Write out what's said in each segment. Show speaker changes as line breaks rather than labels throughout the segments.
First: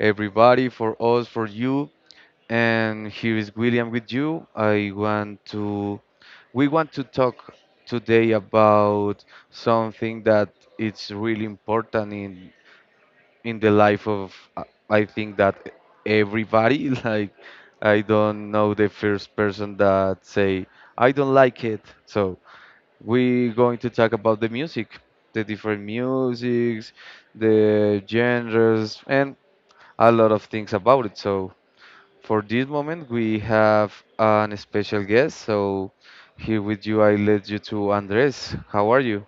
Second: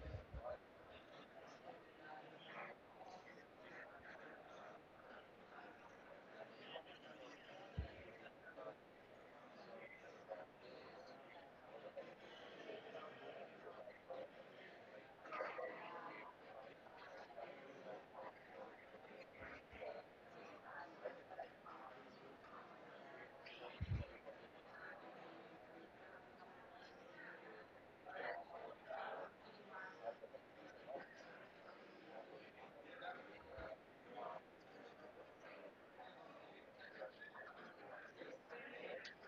everybody, for us, for you. And here is William with you. We want to talk today about something that it's really important in the life of I think that everybody. Like, I don't know the first person that say I don't like it. So we're going to talk about the music, the different musics, the genres, and a lot of things about it. So for this moment, we have an special guest. So here with you, I led you to Andres. How are you?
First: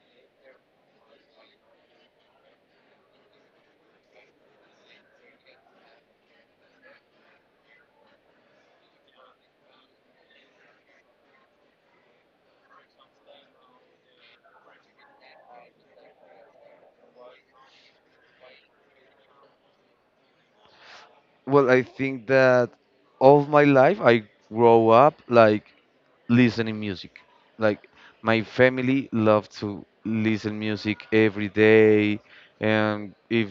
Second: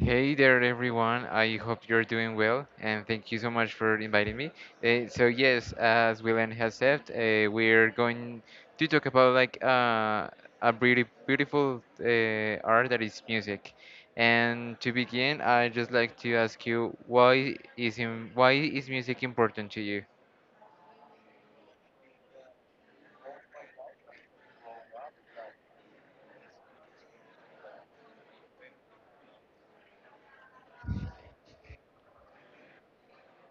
Hey there, everyone. I hope you're doing well, and thank you so much for inviting me. So yes, as William has said, we're going to talk about like a beautiful art that is music. And to begin, I just like to ask you, why is music important to you?
Well, I think that all my life I grow up like listening music. Like my family love to listen music every day, and if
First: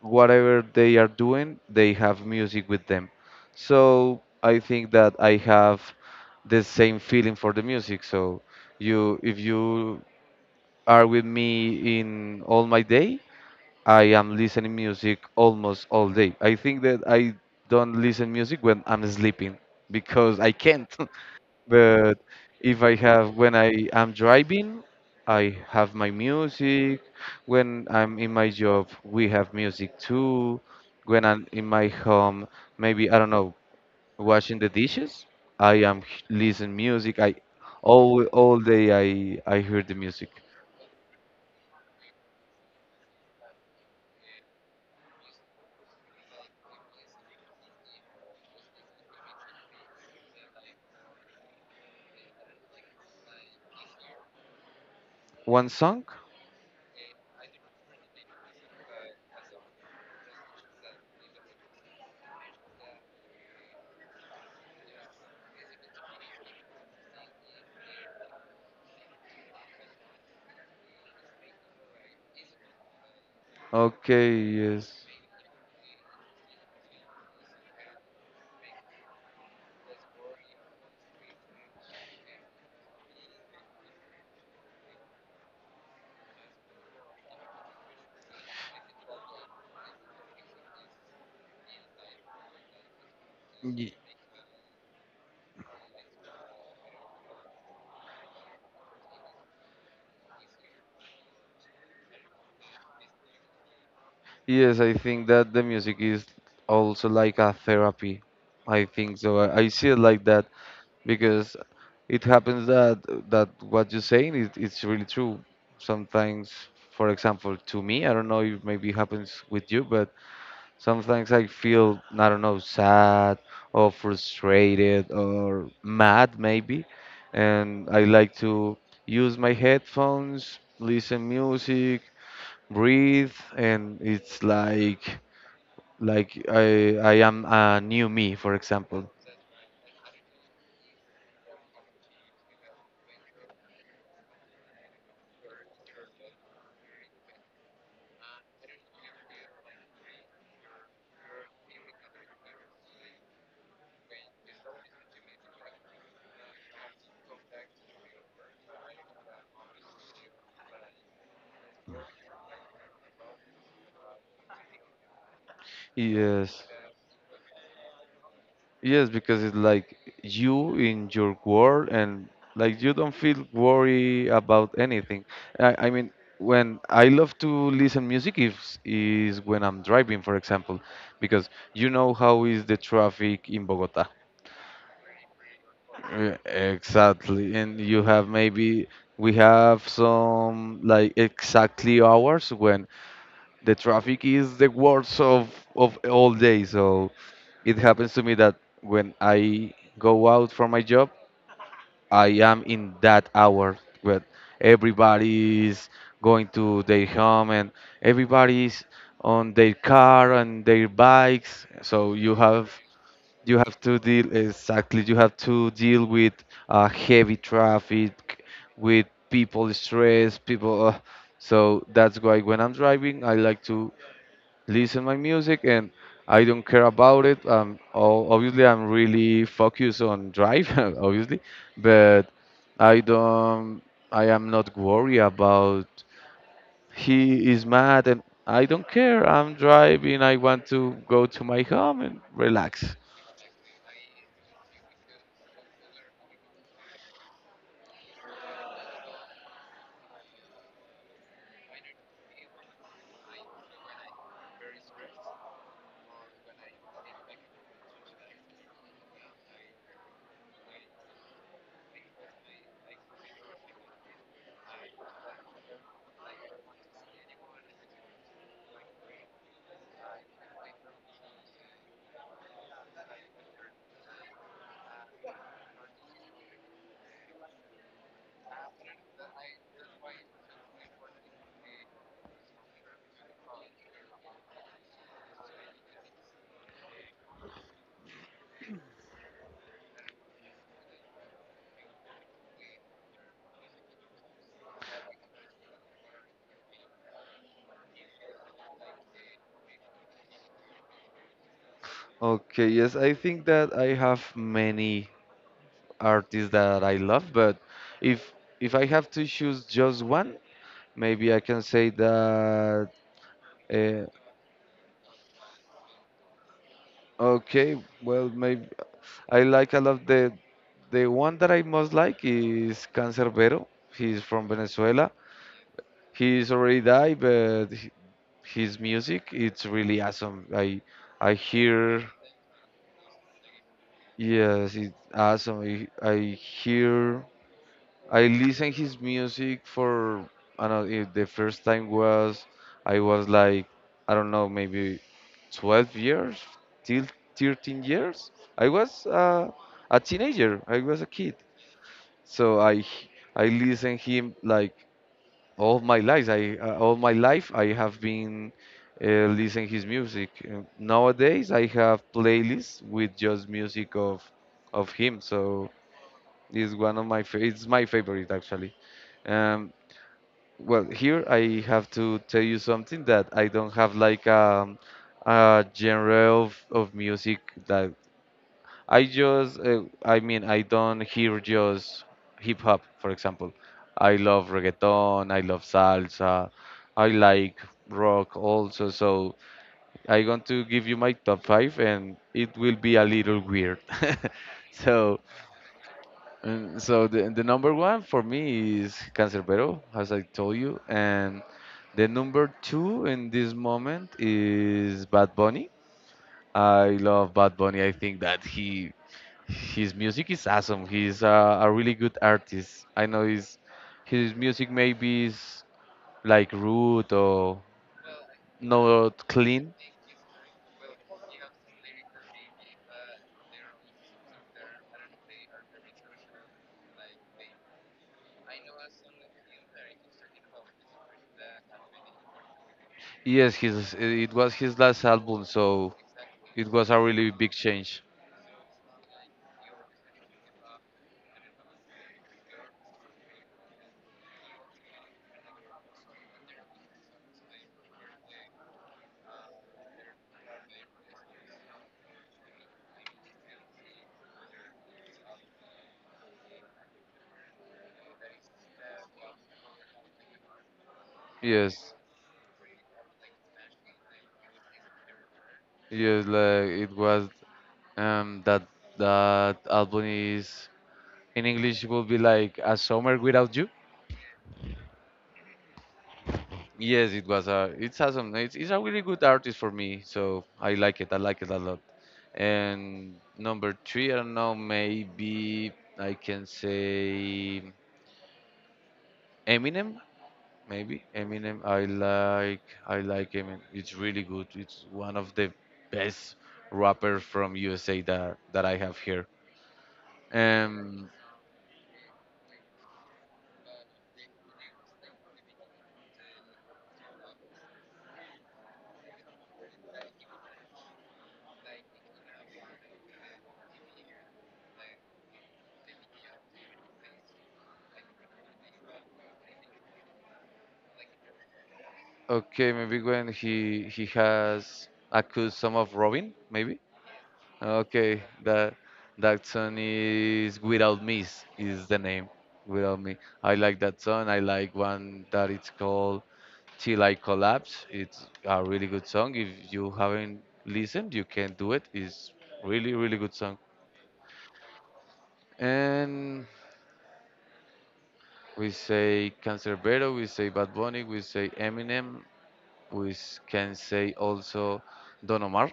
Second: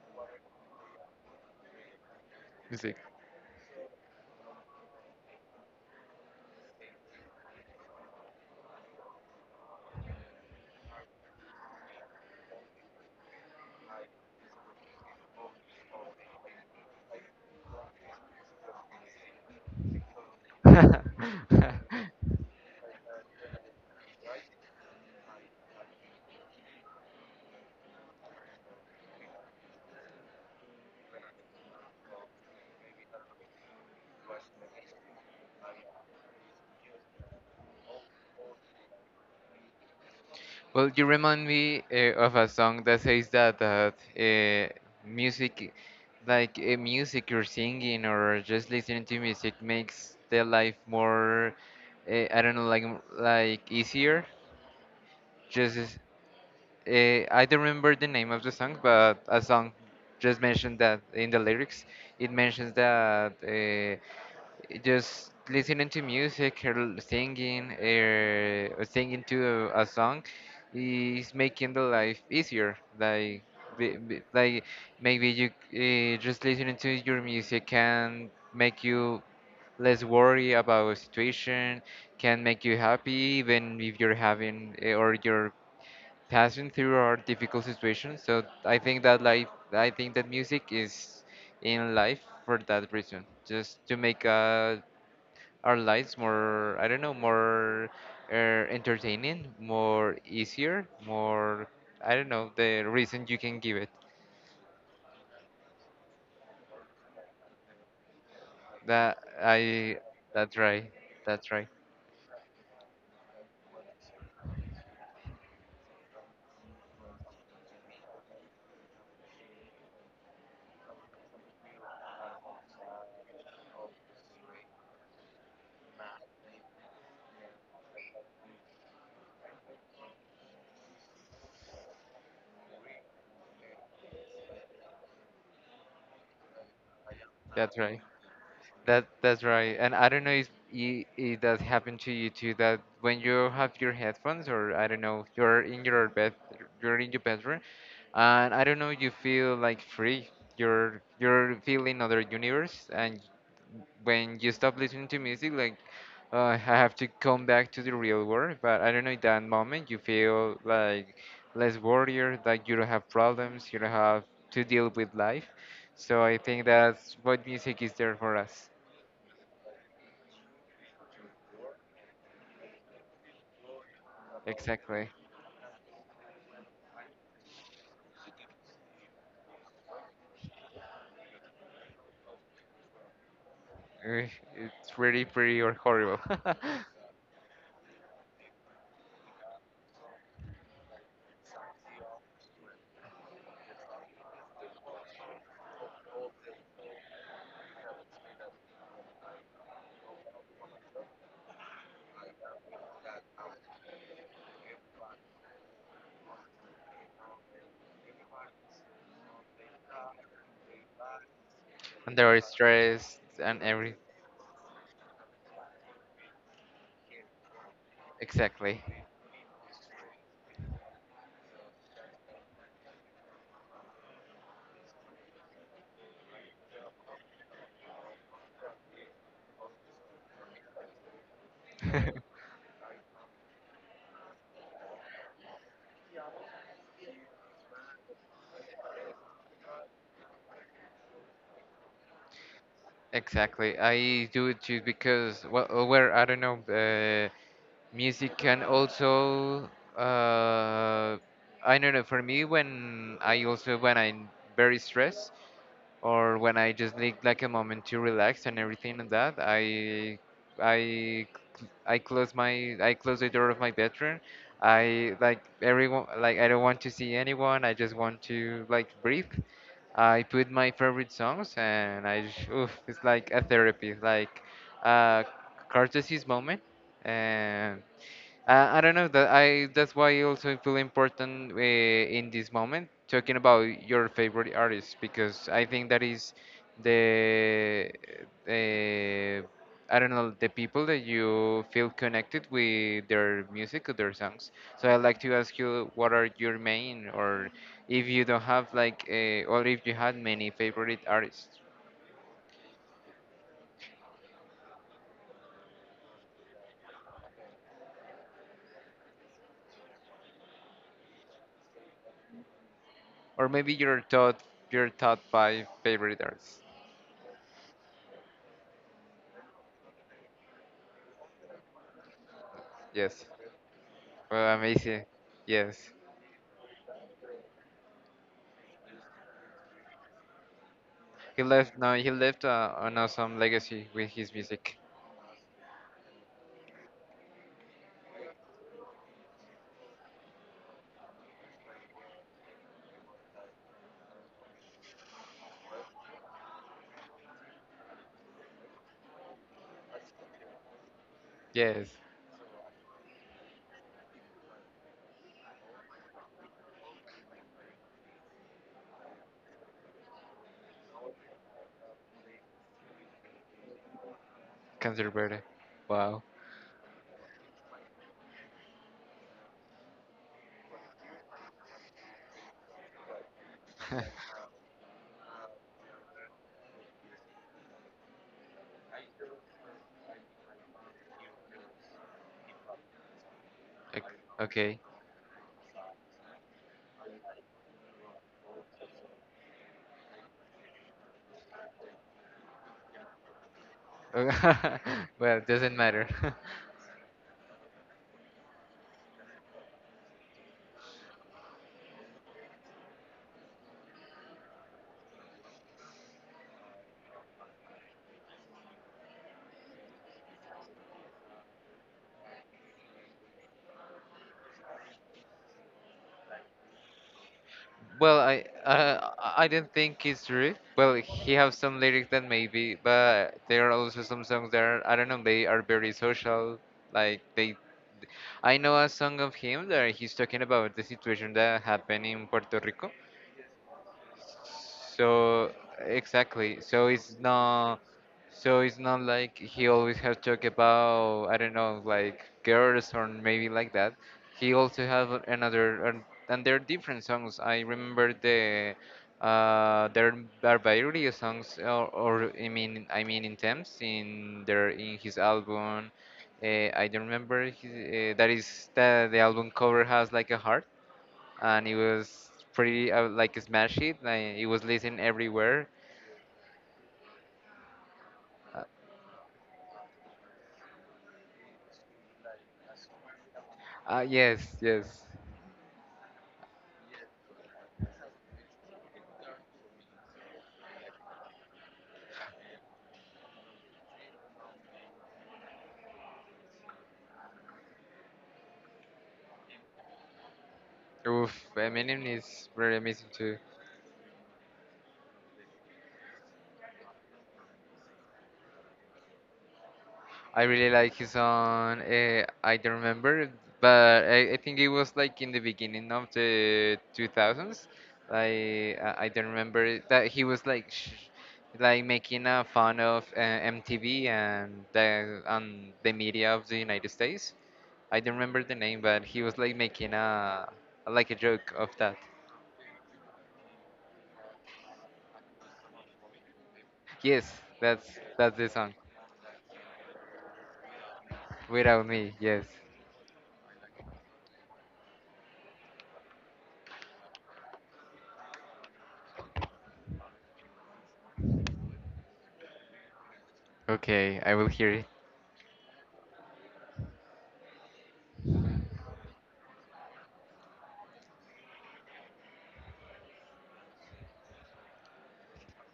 whatever they are doing, they have music with
Music.
them. So I think that I have the same feeling for the music. So you, if you are with me in all my day, I am listening music almost all day. I think that I don't listen music when I'm sleeping because I can't. But if I have, when I am driving, I have my music. When I'm in my job, we have music too. When I'm in my home, maybe, I don't know, washing the dishes, listen music. I all day I hear the music.
Well, you remind me of a song that says that music, like music or singing or just listening to music, makes the life more, I don't know, like easier.
One
Just as-
song?
I don't remember the name of the song, but a song just mentioned that in the lyrics, it mentions that. Just listening to music or singing or singing to a song is making the life easier, like
Okay,
like
yes.
maybe you, just listening to your music, can make you less worry about a situation, can make you happy even if you're having or you're passing through a difficult situation. So I think that music is in life for that reason, just
Ye-
to make a our lives more, I don't know, more uh, entertaining, more easier, more I don't know, the reason you can give it
Yes, I think that the music is also like a therapy. I think
that
so. I see
i
it like that.
that's right. that's
Because
right
it happens that what you're saying is it's really true. Sometimes, for example, to me, I don't know if maybe it happens with you, but sometimes I feel I don't know sad or frustrated or mad maybe, and I like to use my headphones, listen music, breathe, and it's like I am
that's
a
right
new me, for
That
example.
that's right. And I don't know if it does happen to you too that when you have your headphones, or I don't know, you're in your bed you're in your bedroom, and I don't know, you feel like free. You're feeling other universe, and when you stop listening to music, like I have to come back to the real world. But I don't know, in that moment you feel like less worried, like you don't have problems, you don't have to deal with life. So I
Yes.
think that's what music is there for us.
Yes, because it's like you in your world and like you don't feel worry about
Exactly.
anything. I mean, when I love to listen music is when I'm driving, for example, because you know how is the traffic in Bogota.
Eh, It's really pretty or horrible.
Yeah, exactly. And you have maybe we have some like exactly hours when the traffic is the worst of all day. So it happens to me that when I go out for my job, I am in that hour where everybody is going to their home and everybody is on their car and their bikes. So
And they're stressed
you
and
have
every.
to deal exactly you have to deal with heavy traffic
Exactly.
with people stressed, people so that's why when I'm driving I like to listen my music and I don't care about it. Obviously, I'm really focused on drive, obviously, but I don't. I am not worried about he is mad and I don't care. I'm driving. I want to go to my home and relax.
Exactly. I do it too because, well, where I don't know, music can also. Uh, I don't know. For me, when I also when I'm very stressed, or when I just need like a moment to relax and everything and that, I I close my I close the door of my bedroom. I like everyone, like I don't want to see anyone. I just want to like breathe. I put my favorite songs and I just, oof, it's like a therapy, like a catharsis moment, and I don't know that's why I also feel important in this moment talking about your favorite artist, because I think that is the uh, I don't know, the people that you feel connected with their music or their songs. So I'd like to ask you what are your main, or if you don't have like or if you had many favorite artists,
Okay, yes, I think that I have many artists that I love, but if if I have to choose just one, maybe I can say that
or maybe
uh,
your top five favorite artists.
okay, well, maybe I like a lot the one that I most like is
Yes.
Cancerbero. He's from
Well, amazing.
Venezuela.
Yes.
He's already died, but his music it's really awesome. I
He left. No,
hear
he left an awesome legacy with his
Yes,
music.
it's awesome. I listened his music for I don't know, the first time was I was like I don't know maybe 12 years till 13 years. I was a teenager. I was a kid.
Yes,
So I listen him like all my life. I all my life I have been listening his music. Nowadays I have playlists with just music of him.
Canserbero.
So
Wow.
it's one of it's my favorite actually. Um, well, here I have to tell you something that I don't have like a genre of music that I mean I don't hear just hip hop, for example. I
Ok-
love
Okay.
reggaeton, I love salsa, I like rock also. So I'm going to give you my top five, and it will be a little weird. so
Well, doesn't matter.
so the number one for me is Cancerbero, as I told you, and the number two in this moment is Bad Bunny. I love Bad Bunny. I think that he his music is awesome. He's a really good artist. I know his music maybe is like rude or
Well, I
not
I
clean.
don't think it's true. Well, he has some lyrics that maybe, but there are also some songs that are, I don't know. They are very social. Like I know a song of him that he's talking about the situation that happened in Puerto Rico.
Yes, his it was his last album,
So
so
exactly.
it
So
was a
it's
really big
not.
change.
So it's not like he always has joke about, I don't know, like girls or maybe like that. He also have and there are different songs. I remember the there are various songs, or I mean in terms in his album. I don't remember his, that is the album cover has like a heart, and it
Yes,
was pretty like smash it. Like, it was listened everywhere.
yes, like it was. Um, that that album is in English will be like A Summer Without You.
Yes, yes.
Yes, it was a. It's awesome. It's a really good artist for me, so I like it. I like it a lot. And number three, I don't know. Maybe I can say Eminem. Maybe
Oof,
Eminem.
Eminem is very
I
amazing
like
too.
Eminem. It's really good. It's one of the best rappers from USA that I have here.
I really like
Um.
his song. I don't remember, but I think it was like in the beginning of the 2000s. Like I don't remember it, that he was like sh like making a fun of MTV and the media of the United States. I don't remember the name, but he was like making a like a joke of that.
Okay, maybe when he has accused some of Robin, maybe.
Yes, that's
Okay,
that's the song.
that that song is Without Me
Without
is the
me,
name.
yes.
Without Me. I like that song. I like one that it's called Till I Collapse. It's a really good song. If you haven't listened, you can do it. It's really really good song.
Okay, I will hear it.
And we say Canserbero, we say Bad Bunny, we say Eminem. Can say also Don Omar.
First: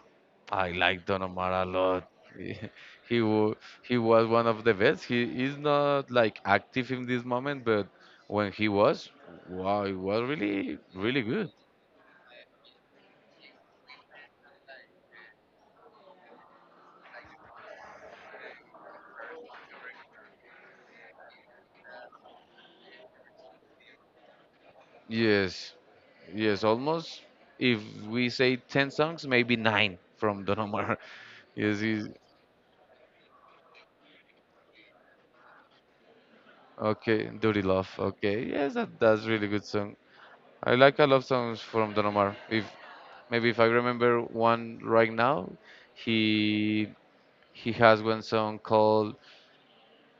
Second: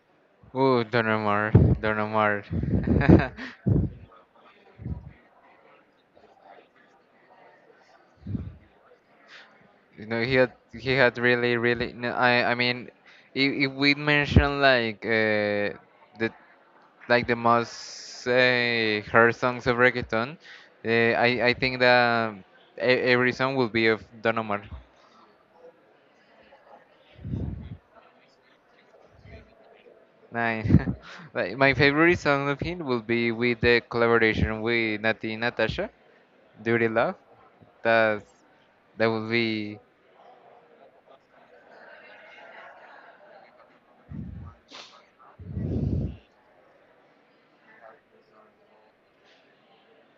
I
Ooh,
like Don Omar a
Don
lot.
Omar.
He wa- he was one of the best. He is not like active in this moment, but when he was, wow, it
You
was
know,
really
he had
really good.
really really. No, I mean, if we mention like the like the most heard songs of reggaeton, I think that um, every song will be of Don Omar.
Yes, yes, almost. If we say 10 songs, maybe nine from Don Omar.
Nine. Like, my
Yes, he's
favorite song of him will be with the collaboration with Nati Natasha, Dirty Love.
okay. Dirty Love.
That
Okay, yes,
that
that's
will
really good
be
song. I like a lot of songs from Don Omar. If I remember one right now, he he has one song called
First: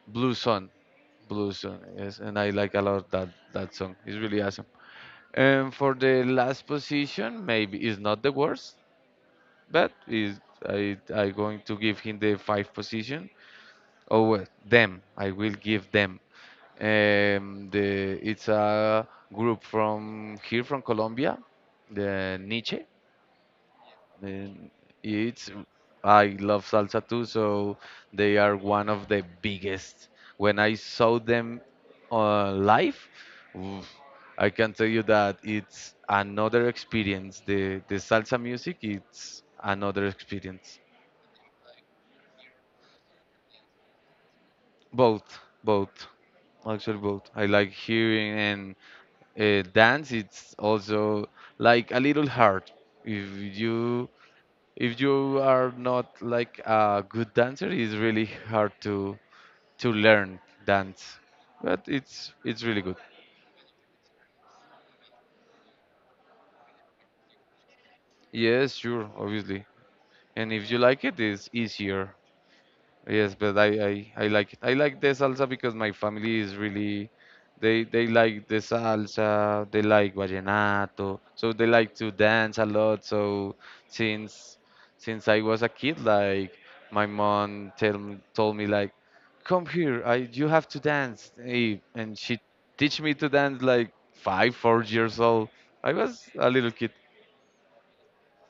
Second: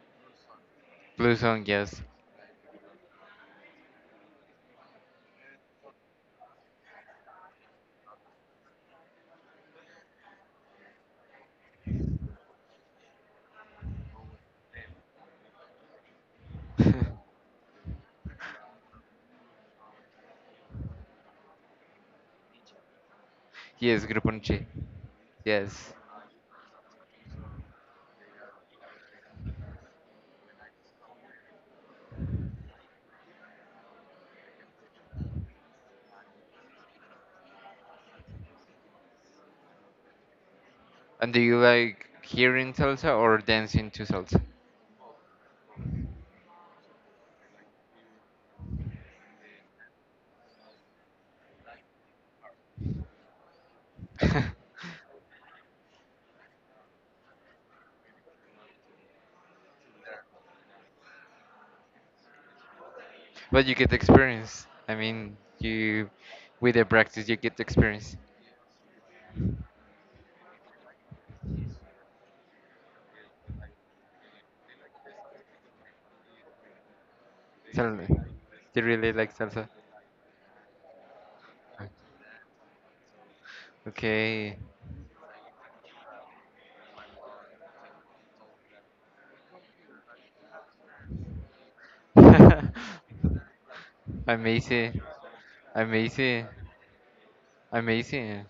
Blue Sun.
blue
Blue
song,
Sun,
yes.
yes, and I like a lot that song. It's really awesome. And for the last position, maybe it's not the worst, but is I going to give him the five position. Oh, well, them. I will give them. The It's a group from here from Colombia, the Niche.
Yes, Grupo Nietzsche.
Then it's
Yes.
I love salsa too, so they are one of the biggest. When I saw them live, oof, I can tell you that it's another experience. The salsa music, it's another experience.
And do you like hearing salsa or dancing to salsa?
Both, both, actually both. I like hearing and dance. It's also like a little hard. If you if you are not like a good dancer, it's really hard to learn dance. But it's really good.
But you get experience. I mean, you with the practice you get experience.
Yes, sure, obviously. And if you like it, it's easier. Yes, but I like it. I like the salsa because my family is really they
Salsa.
like the
You really like
salsa,
salsa?
they like vallenato, so they like to dance a lot. So
Okay.
since since I was a kid, like my mom tell, me- told me like, come here, I you have to dance, eh, and she teach me to dance like five, four
Amazing.
years old. I was
Amazing.
a little kid.
Amazing.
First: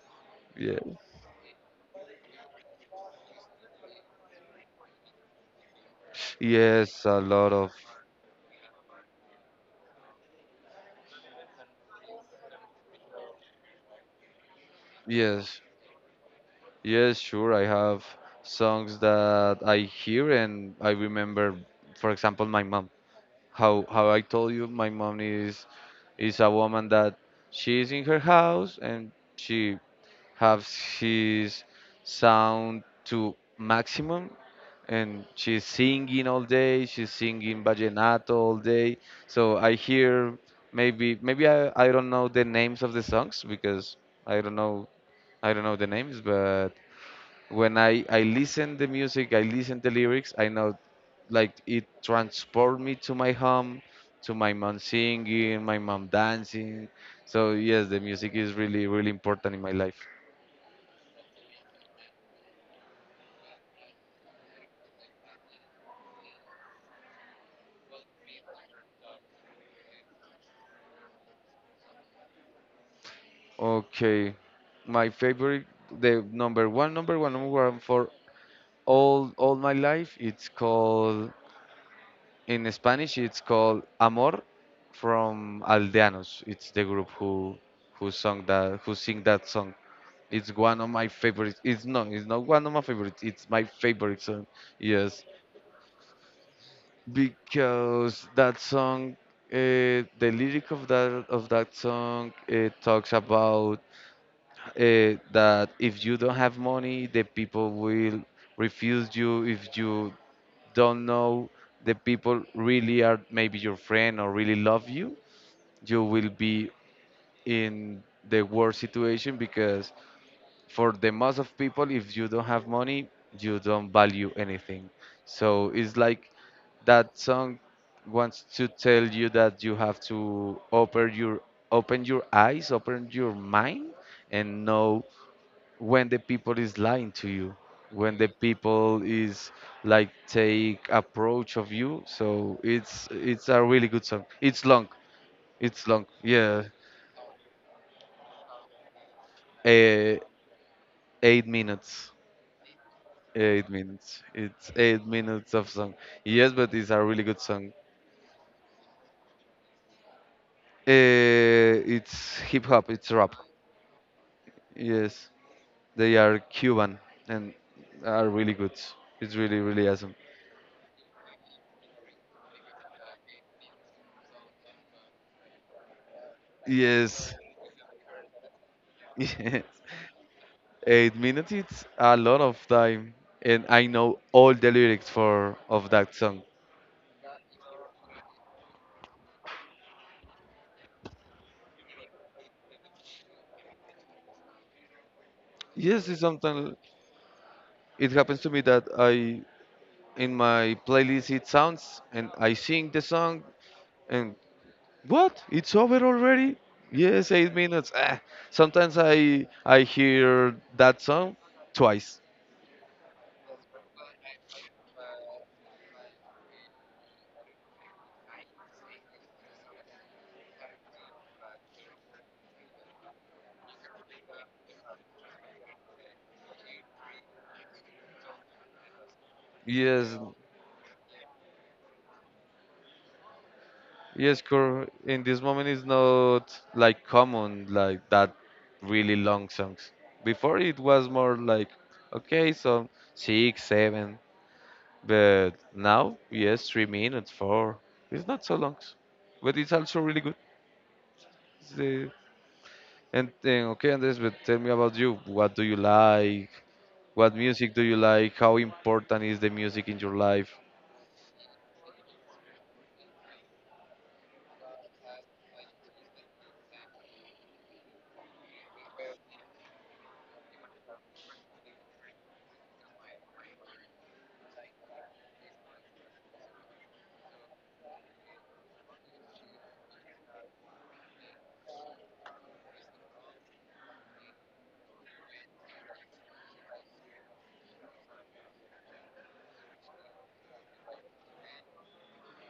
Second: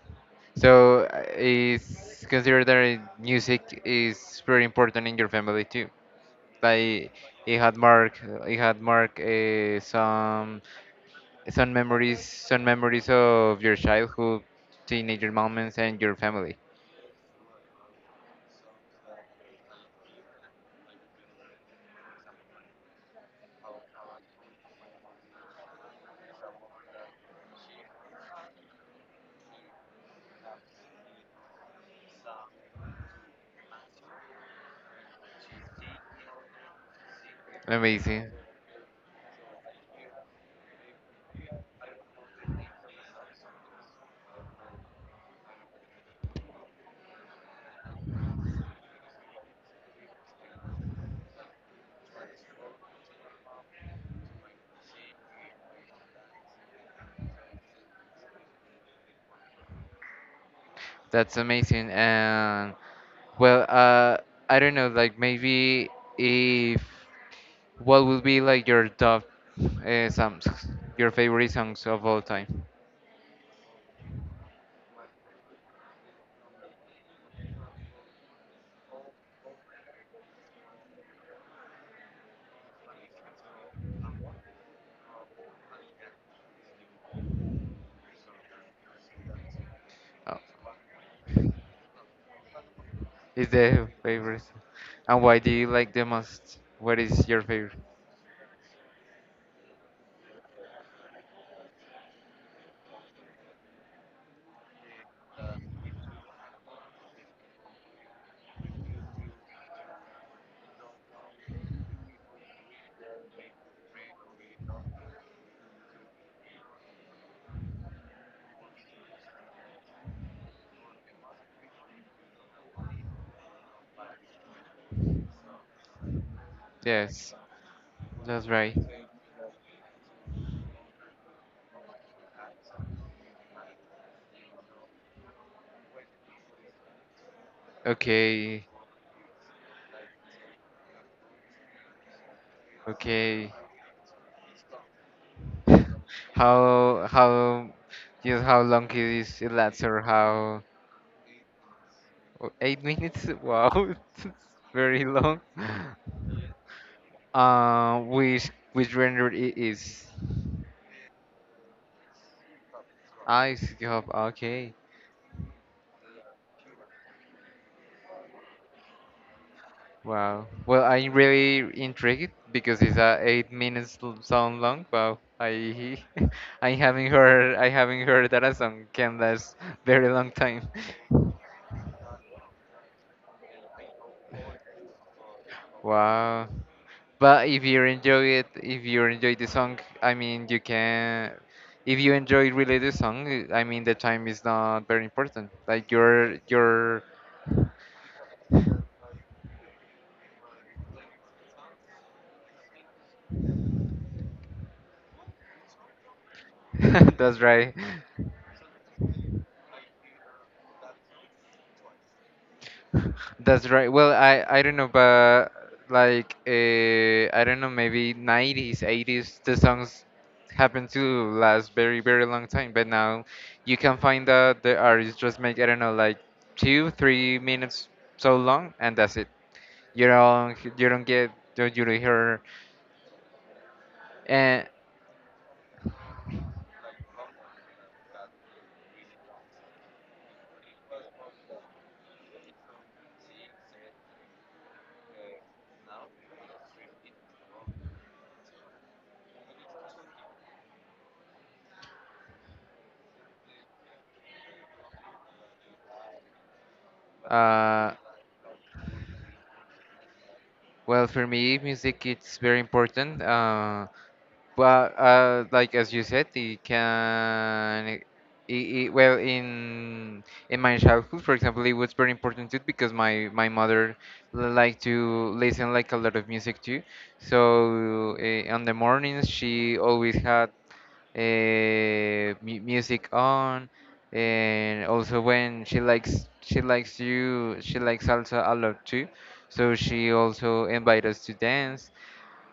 Yeah.
So it's considered that music is very important in your family too.
Yes,
Like
a lot
it
of
had mark, it had mark some memories, some memories of your childhood, teenager
yes.
moments, and your family.
Yes, sure. I have songs that I hear and I remember, for example, my mom. How I told you, my mom is a woman that she's in her house and she has his sound to maximum and she's singing all day, she's singing vallenato
Amazing.
all day. So I hear maybe I don't know the names of the songs because I don't know I don't know the names, but when I listen the music, I listen the lyrics, I know like it transport me to my home, to my mom singing, my mom dancing. So yes, the music is really really important in my life.
That's amazing. And well, I don't know. Like maybe if what would be like your top songs, your favorite songs of all time?
Okay, my favorite, the number one, number one, number one for all my life. It's called in Spanish. It's called Amor from Aldeanos. It's the group who sung that who sing that song.
Oh.
It's one of my favorites. It's no, it's not one of my favorites.
Is
It's my
the
favorite
favorite.
song.
And
Yes,
why do you like the most? What is your favorite?
because the lyric of that song, it talks about that if you don't have money, the people will refuse you. If you don't know, the people really are maybe your friend or really love you. You will be in the worst situation because for the most of people if you don't have money you don't value anything. So it's like that
Yes,
song wants
that's
to
right.
tell you that you have to open your eyes, open your mind, and know when the people is lying to you, when the
Okay,
people is like take approach of you. So it's
okay.
a really good song, it's long, it's long, yeah.
How Just how long is it lasts or
Uh,
how
8 minutes.
oh, 8 minutes?
Eight
Wow,
minutes.
it's
It's
very
eight
long.
minutes of song. Yes, but it's a really good song.
Which render it is?
Eh, it's hip hop. It's rap.
Ice cup. Okay.
Yes, they are Cuban and are really good. It's really really awesome.
Wow. Well, I'm really intrigued because it's a 8 minutes song long. Wow. I
Yes,
I haven't heard that a song can last
yes.
very long time.
8 minutes. It's a lot of time, and I know all the lyrics for of that song.
Wow. But if you enjoy it, if you enjoy the song, I mean, you can. If you enjoy really the song, I mean, the time is not very important. Like
Yes, it's sometimes
your.
it happens to me that I, in my playlist it sounds and I sing the song, and what? It's over already? Yes,
That's
eight
right.
minutes. Ah. Sometimes I hear that song twice.
That's right. Well, I don't know, but like I don't know, maybe 90s, 80s, the songs happen to last very very long time. But now you can find that the artists just make I don't know like 2 3 minutes so long, and that's it.
Yes,
You don't hear
yes.
and
In this moment, it's not like common like that really long songs. Before it was more like okay, so six, seven. But now, yes, 3 minutes, four. It's not so long, but it's also really good. It's the- and then okay, Andres, but tell me about you. What do you like? What music do
uh
you like? How important is the music in your life?
well, for me music it's very important. But like as you said, it can, it, well, in my childhood, for example, it was very important too because my mother liked to listen like a lot of music too. So on the mornings, she always had mu music on, and also when she likes you, she likes salsa a lot too. So she also invite us to dance,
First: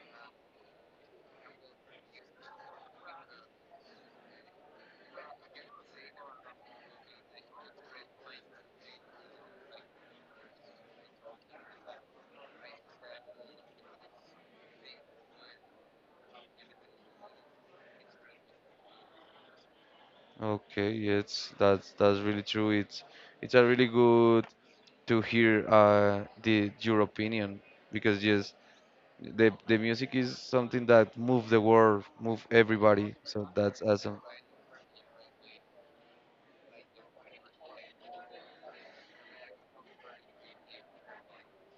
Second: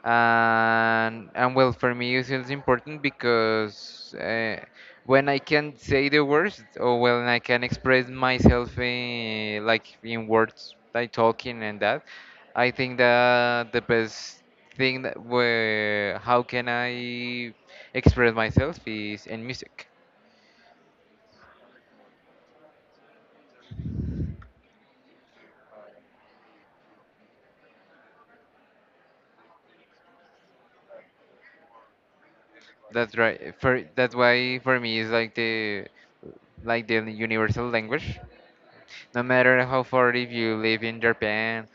and well, for me it feels important because when I can say the words, or when I can express myself like in words like talking and that, I think that the best thing that where how can I express myself is in music.
Okay, yes, that's really true. It's a really good to hear the your opinion, because yes, the music is something that move the world, move everybody.
That's
So
right.
that's
for That's
awesome.
why for me it's like the universal language. No matter how far, if you live in Japan,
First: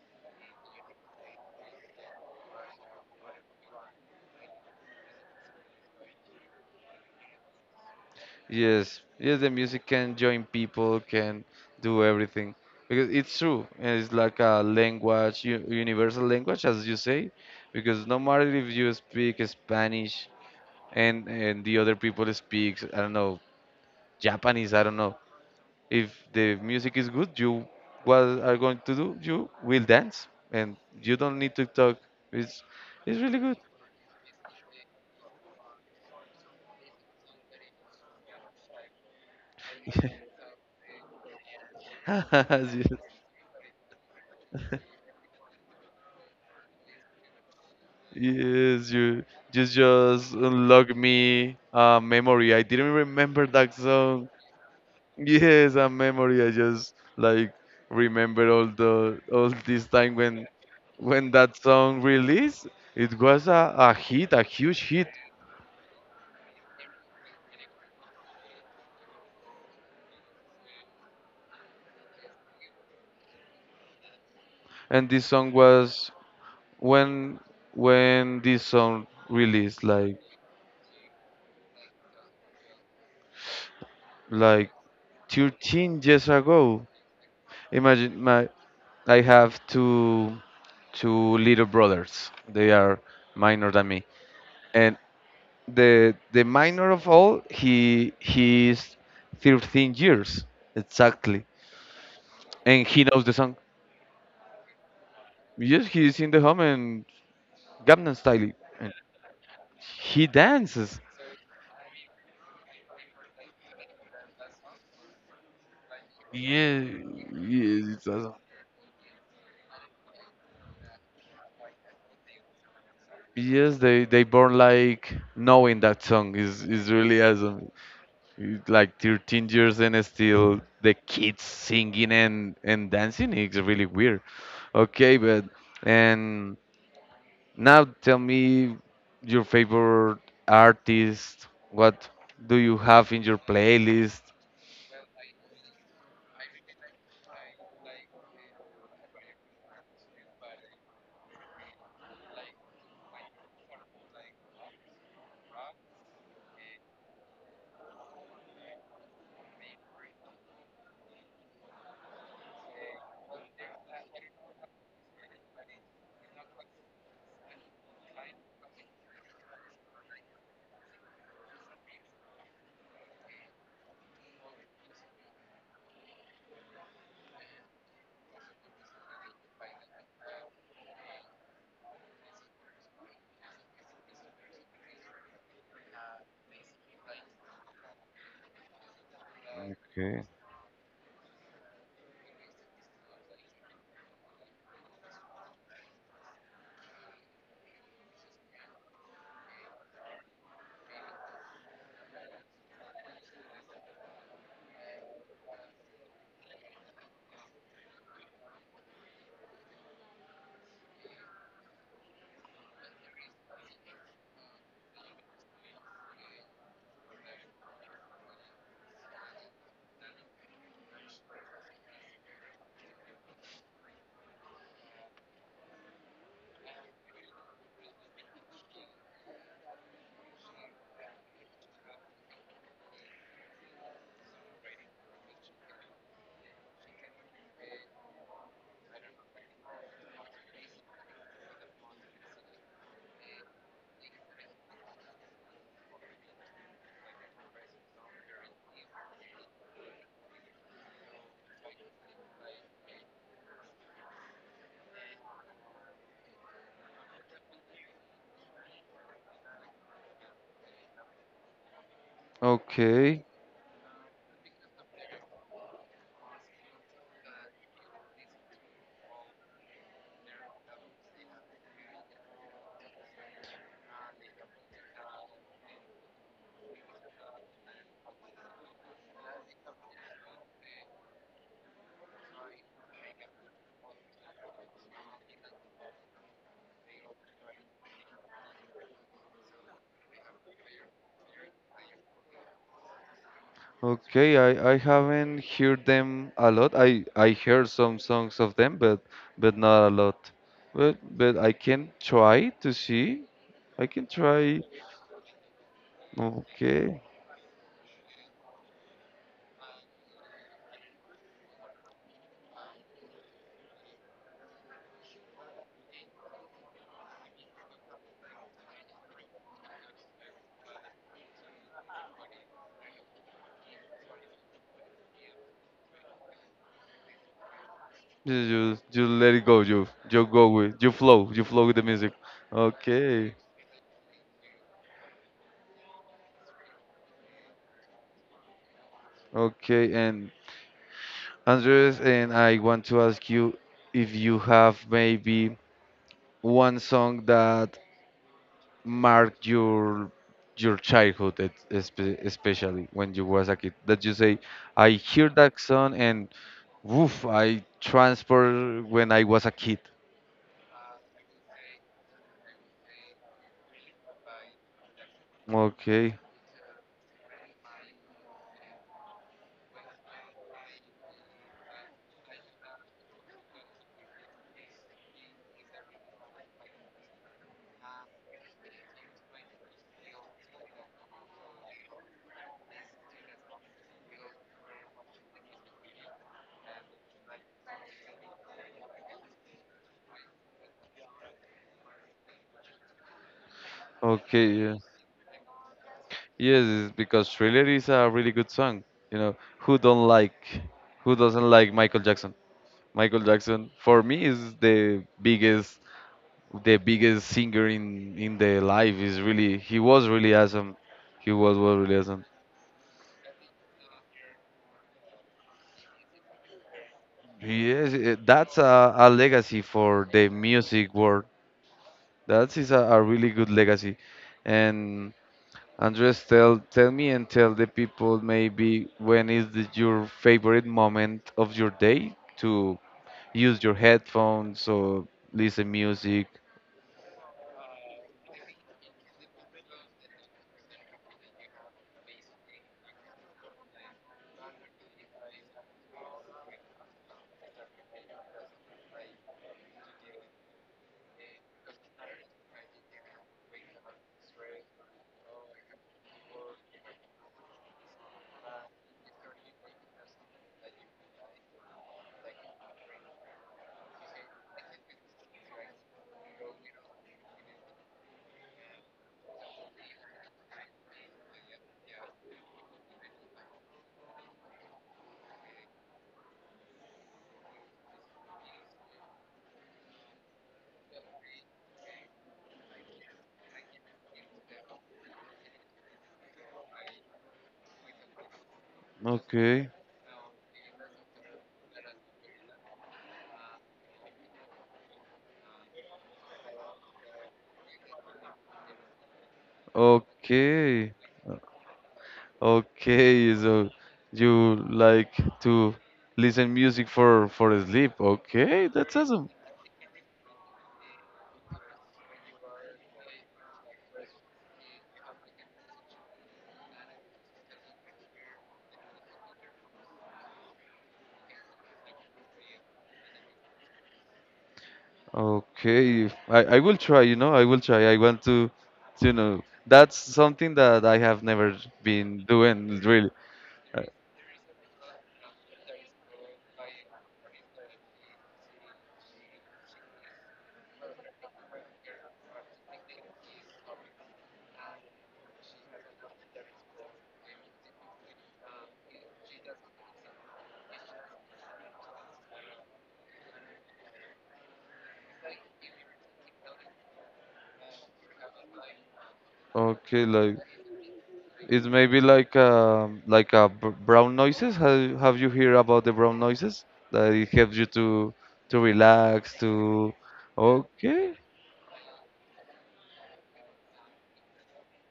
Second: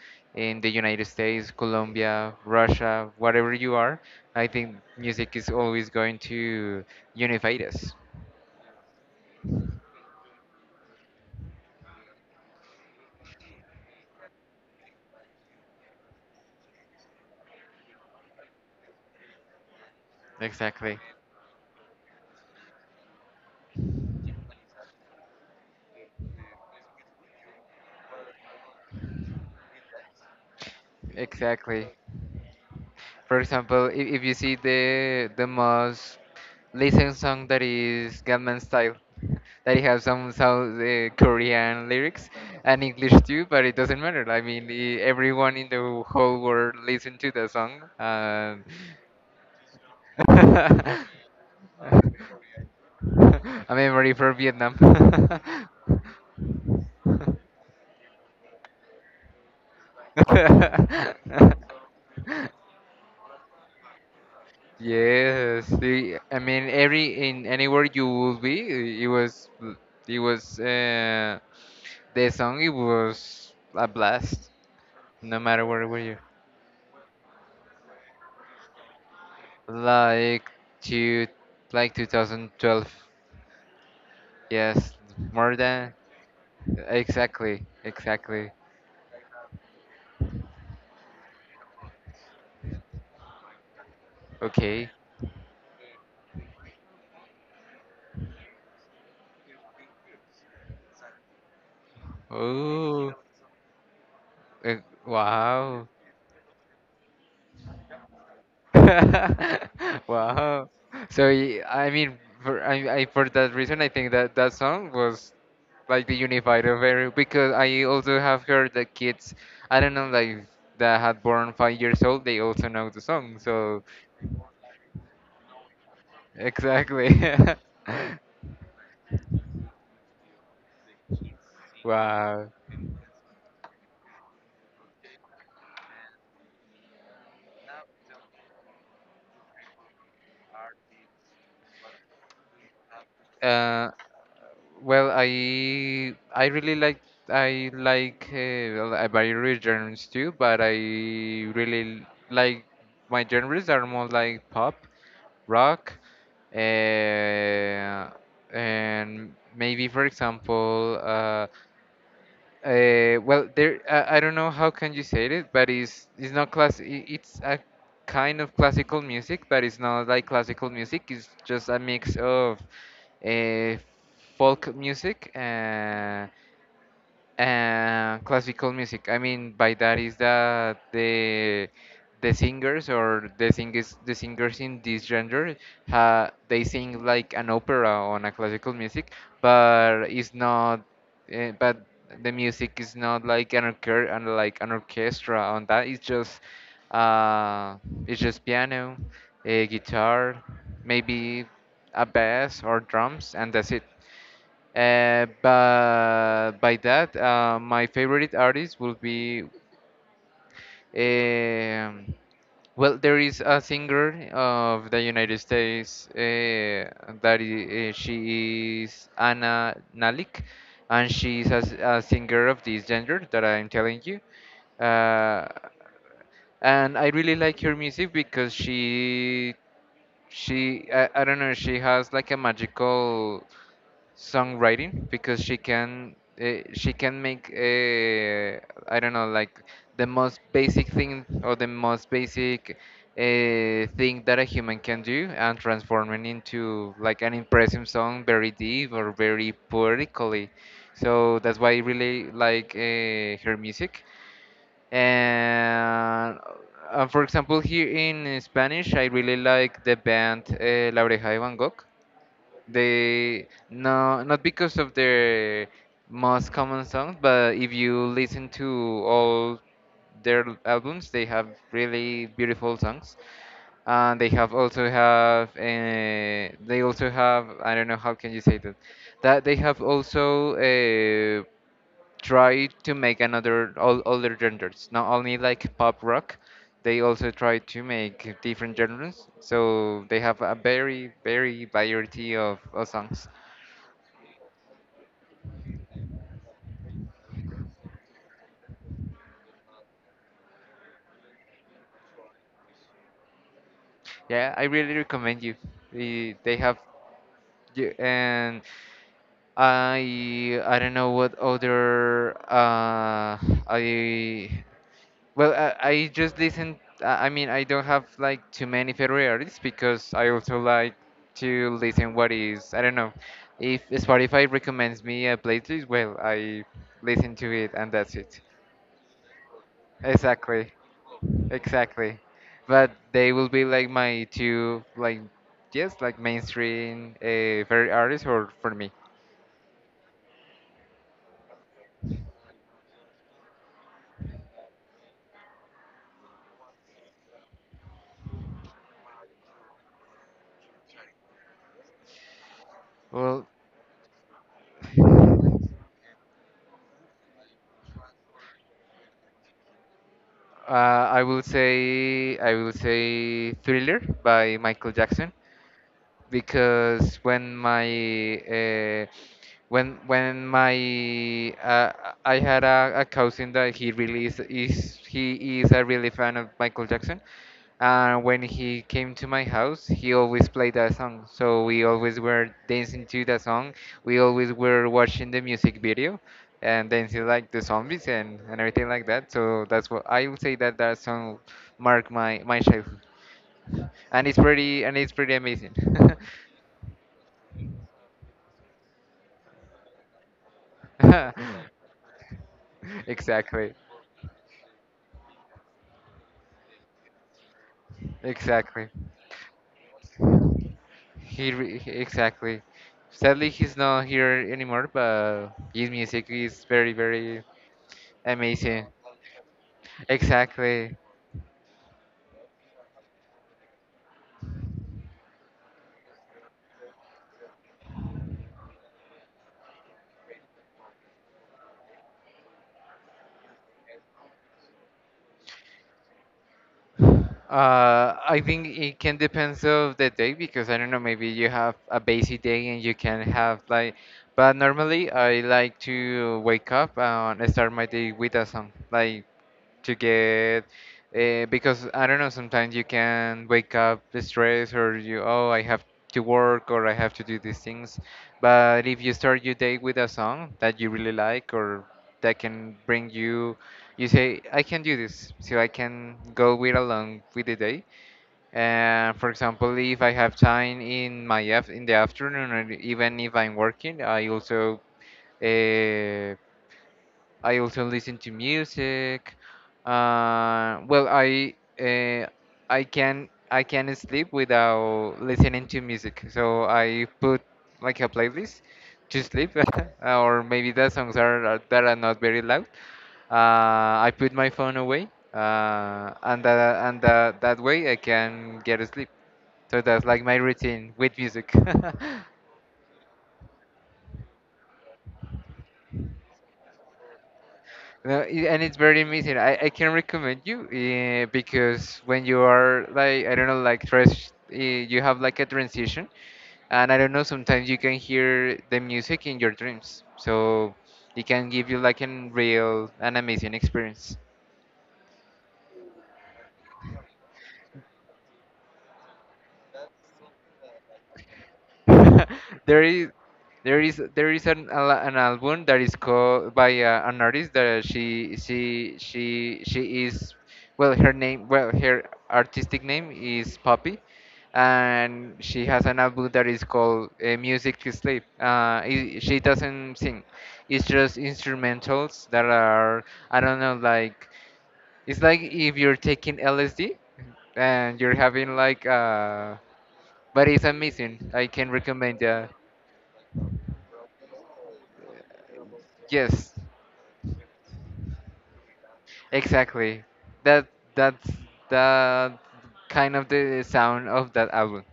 in the United States, Colombia, Russia, whatever you are, I think music is always going to unify us.
Yes, yes, the music can join people, can do everything because it's true, and it's like a language, universal language, as you say, because no matter if you speak Spanish,
Exactly.
and the other people speaks, I don't know, Japanese, I don't know, if the music is good, you what are going to do, you will dance, and you don't need to
Exactly.
talk. It's it's
For
really good.
example, if you see the most listened song that is Gangnam Style, that it has some South Korean lyrics and English
Yes,
too, but it doesn't matter. I mean, everyone in the whole world listen to the song.
yes, you just just unlock
I
me a memory, I didn't remember that
mean, ready
song.
for Vietnam.
Yes, a memory, I just like remember all this time, when that song released, it was a hit a huge hit.
Yes, I mean every in anywhere you will be, it was the song. It was a blast,
And this
no
song
matter where were
was
you.
when when this song released, like
Like to like 2012.
like
Yes, more than
13 years ago.
exactly,
Imagine my
exactly.
I have two little brothers, they are minor than me,
Okay.
and the minor of all, he is 13 years exactly, and he
Oh,
knows the song.
uh, wow.
Yes, he is in the home, and Gangnam Style, and he
Wow.
dances.
So I mean, for I, I for that reason, I think that that song was like the unified
Yeah,
of every, because I
yeah, it's
also
awesome.
have heard that kids, I don't know, like that had born 5 years old, they also know the song.
Yes,
So
they born like knowing that song is
exactly.
really awesome. It's like 13 years and still the kids singing
Wow.
and dancing. It's really weird. Okay, but and now tell me your favorite artist. What do you have in your
Uh,
playlist?
well, I really like I like various genres too, but I really like my genres are more like pop rock, uh, and maybe, for example, well, there I don't know how can you say it, but it's not class. I- it's a kind of classical music, but it's not like classical music. It's just a mix of uh, folk music. Classical music. I mean, by that is that the singers, or the singers in this genre, ha, they sing like an opera on a classical music, but
Okay.
it's not. But the music is not like an orchestra on that. Uh, it's just piano, a guitar, maybe a bass or drums, and that's it. My favorite artist will be. Um, well, there is a singer of the United States that is, she is Anna Nalik, and she is a singer of this genre that I'm telling you. Uh, and I really like her music because I don't know, she has like a magical songwriting because she can make I don't know, like the most basic thing or the most basic thing that a human can do and transform it into like an impressive song, very deep or very poetically. So that's why I really like her music. And for example, here in Spanish, I really like the band La Oreja de Van Gogh.
Okay.
They no Not because of their most common songs, but if you listen to all their albums, they have really beautiful songs. And they also have, I don't know how can you say that, they have also try to make another all other genres, not only like pop rock. They also try to make different genres, so they have a very, very variety of songs.
Okay, I haven't heard them a lot. I heard some songs of them, but not a lot. But I can try to see. I can
Yeah,
try.
I really recommend you. they, they have
Okay,
you and i i don't know what other I well, I just listen. I mean, I don't have like too many favorite artists because I also like to listen what is. I don't know. If Spotify recommends me a playlist, well, I listen to it and that's
you
it.
you, you let it go. You go
Exactly,
with you flow. You flow with the music.
exactly. But they
Okay,
will be like my two, like, yes, like mainstream favorite artists, or for me.
okay. And Andres, and I want to ask you if you have maybe one song that Mark your childhood, especially when you
Well,
was a kid that you say, I hear that song and woof, I transport when I was a kid.
I will say, Thriller by Michael Jackson.
Okay.
Because when my I had a cousin that he is a really fan of Michael Jackson, and when he came to my house, he always played that song. So we always were dancing to that song. We always were watching the music video and dancing like the zombies, and everything like that. So that's what I would say, that that song marked my childhood, and it's
Okay. Yeah.
pretty amazing.
Yes, it's because Thriller is a really good song. You know, who doesn't like Michael Jackson
Exactly.
for me is the biggest singer in the
Exactly.
life, is really, he was really awesome. He was really awesome.
Exactly. Sadly, he's not here anymore, but his music is very, very
Yes, that's
amazing.
a legacy for the music
Exactly.
world. That is a really good legacy. And Andres, tell me and tell the people, maybe when is your favorite moment of your day to use your headphones or listen music.
I think it can depends of the day, because I don't know, maybe you have a busy day and you can have like — but normally I like to wake up and start my day with a song. Like to get because I don't know, sometimes you can wake up stressed, or you, oh, I have to work or I have to do these things. But if you start your day with a song that you really like or that can bring you, you say, I can do this, so I can go with along with the day. For example, if I have time in my af in the afternoon, or even if I'm working, uh, I also listen to music. Uh, well, I uh, I can, sleep without listening to music. So I put like a playlist to sleep,
Okay,
or maybe the songs that are not very loud. I put my phone away, and that way I can get asleep. So that's like my routine
okay,
with music.
okay. So you like to listen music for sleep.
No, and
Okay,
it's
that's
very
awesome.
amazing. I can recommend you because when you are like, I don't know, like you have like a transition, and I don't know, sometimes you can hear the music in your dreams, so it can give you like an real an amazing experience.
Okay, I will try, you know, I will try. I want to, that's something that I have never been doing
there is
really.
There
Uh,
is an an album that is called by an artist that she is — well, her name, well, her artistic name is Poppy, and she has an album that is called Music to Sleep. I She doesn't sing; it's just instrumentals that are, I don't know, like, it's like if you're taking LSD and you're having like
Okay, like,
but it's amazing. I
it's
can
maybe
recommend.
like
Yeah.
um like a b brown noises. Have you heard about the brown
Yes,
noises? That it helps you to relax, to.
exactly. That
Okay,
that's the kind of the sound of that album.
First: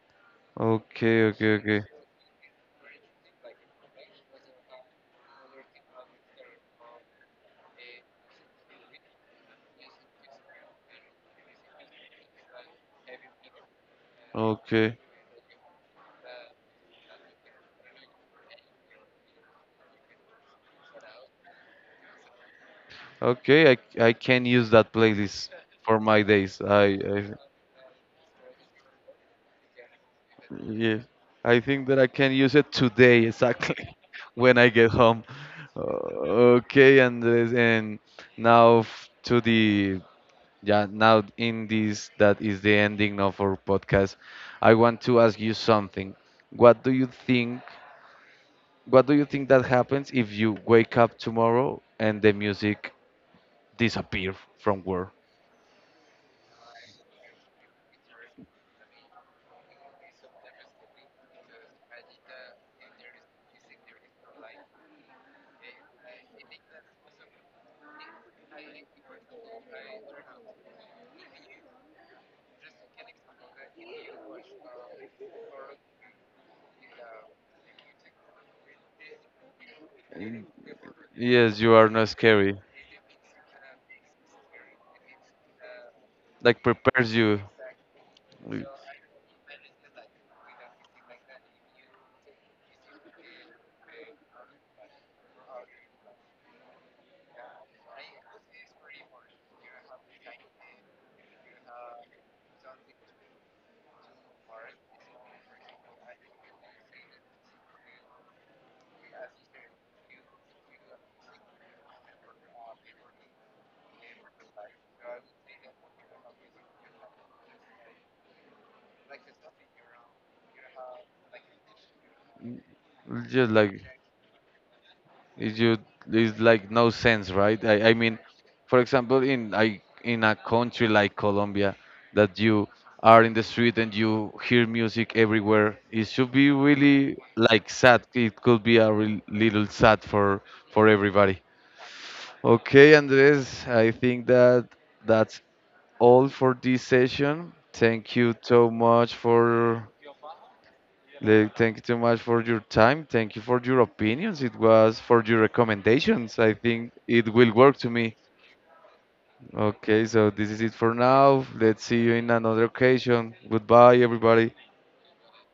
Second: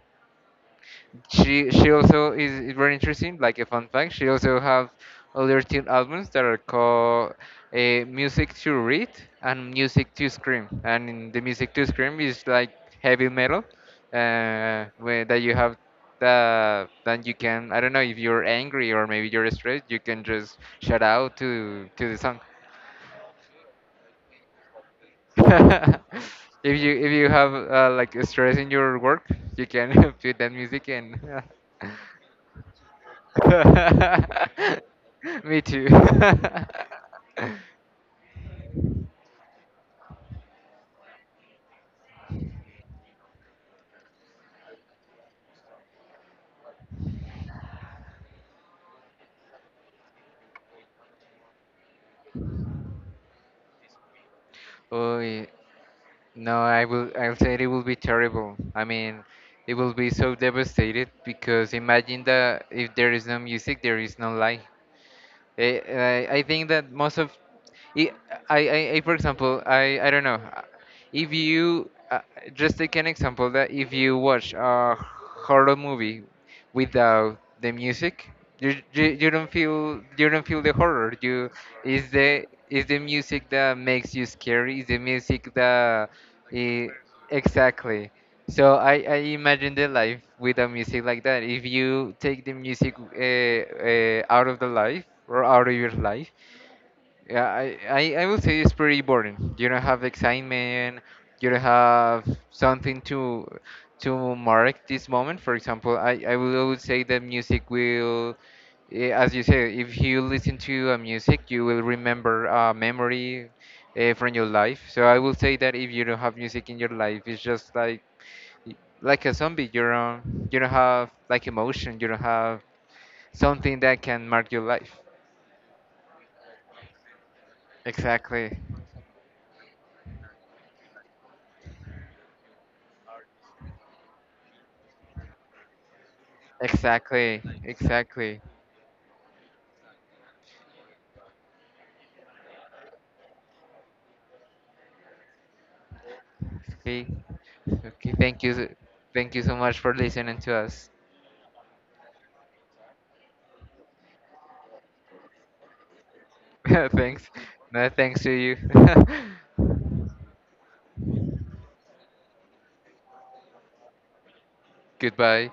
okay, okay, okay,
She also is very interesting. Like a fun fact, she also have other two albums that are called "Music to Read" and "Music to Scream." And in the "Music to Scream" is like heavy metal,
okay,
where that you have then you can, I don't know, if you're angry or maybe you're stressed, you can just shout out to the song.
okay. I can use that playlist for
if
my days.
if
I
you have like stress in your work, you can put that music
Yes,
in.
I think that I can use it today exactly when I get home.
Me too.
Uh, okay, Andres, and now to the yeah, now in this that is the ending of our podcast. I want to ask you something. What do you think? What do you think that happens if you wake up tomorrow and the music disappear from work?
Oh yeah. No, I'll say it will be terrible. I mean, it will be so devastated because imagine that if there is no music, there is no life. I think that most of I, I, I — for example, I don't know. If you just take an example, that if you watch a horror movie without the music, you don't feel, the horror. You —
Yes, you are not
is the
scary.
music that makes you scary. Is the music that
Like
i-
prepares you.
exactly.
We,
So I imagine the life without music like that. If you take the music out of the life or out of your life, yeah, I would say it's pretty boring. You don't have excitement. You don't have something to mark this moment. For example, I will always say that music will, as you say, if you listen to a music, you will remember a memory from your life. So I will say that if you don't have music in your life, it's just like a zombie. You don't have like emotion. You don't have
It's just like
something that can mark your life.
it's just it's like no sense, right? I mean,
Exactly.
for example, in a country like Colombia, that you are in the street and you hear music everywhere, it should be really
Exactly,
like sad. It
exactly.
could be a real little sad for everybody. Okay, Andres, I think that's all for this
Okay,
session.
okay.
Thank you so much
Thank you so much for listening to us.
thank you so much for your time. Thank you for your opinions. It was for your recommendations. I think
thanks,
it will work
no
to me.
thanks to you.
Okay, so this is it for now. Let's see you in another occasion. Goodbye, everybody.
Goodbye.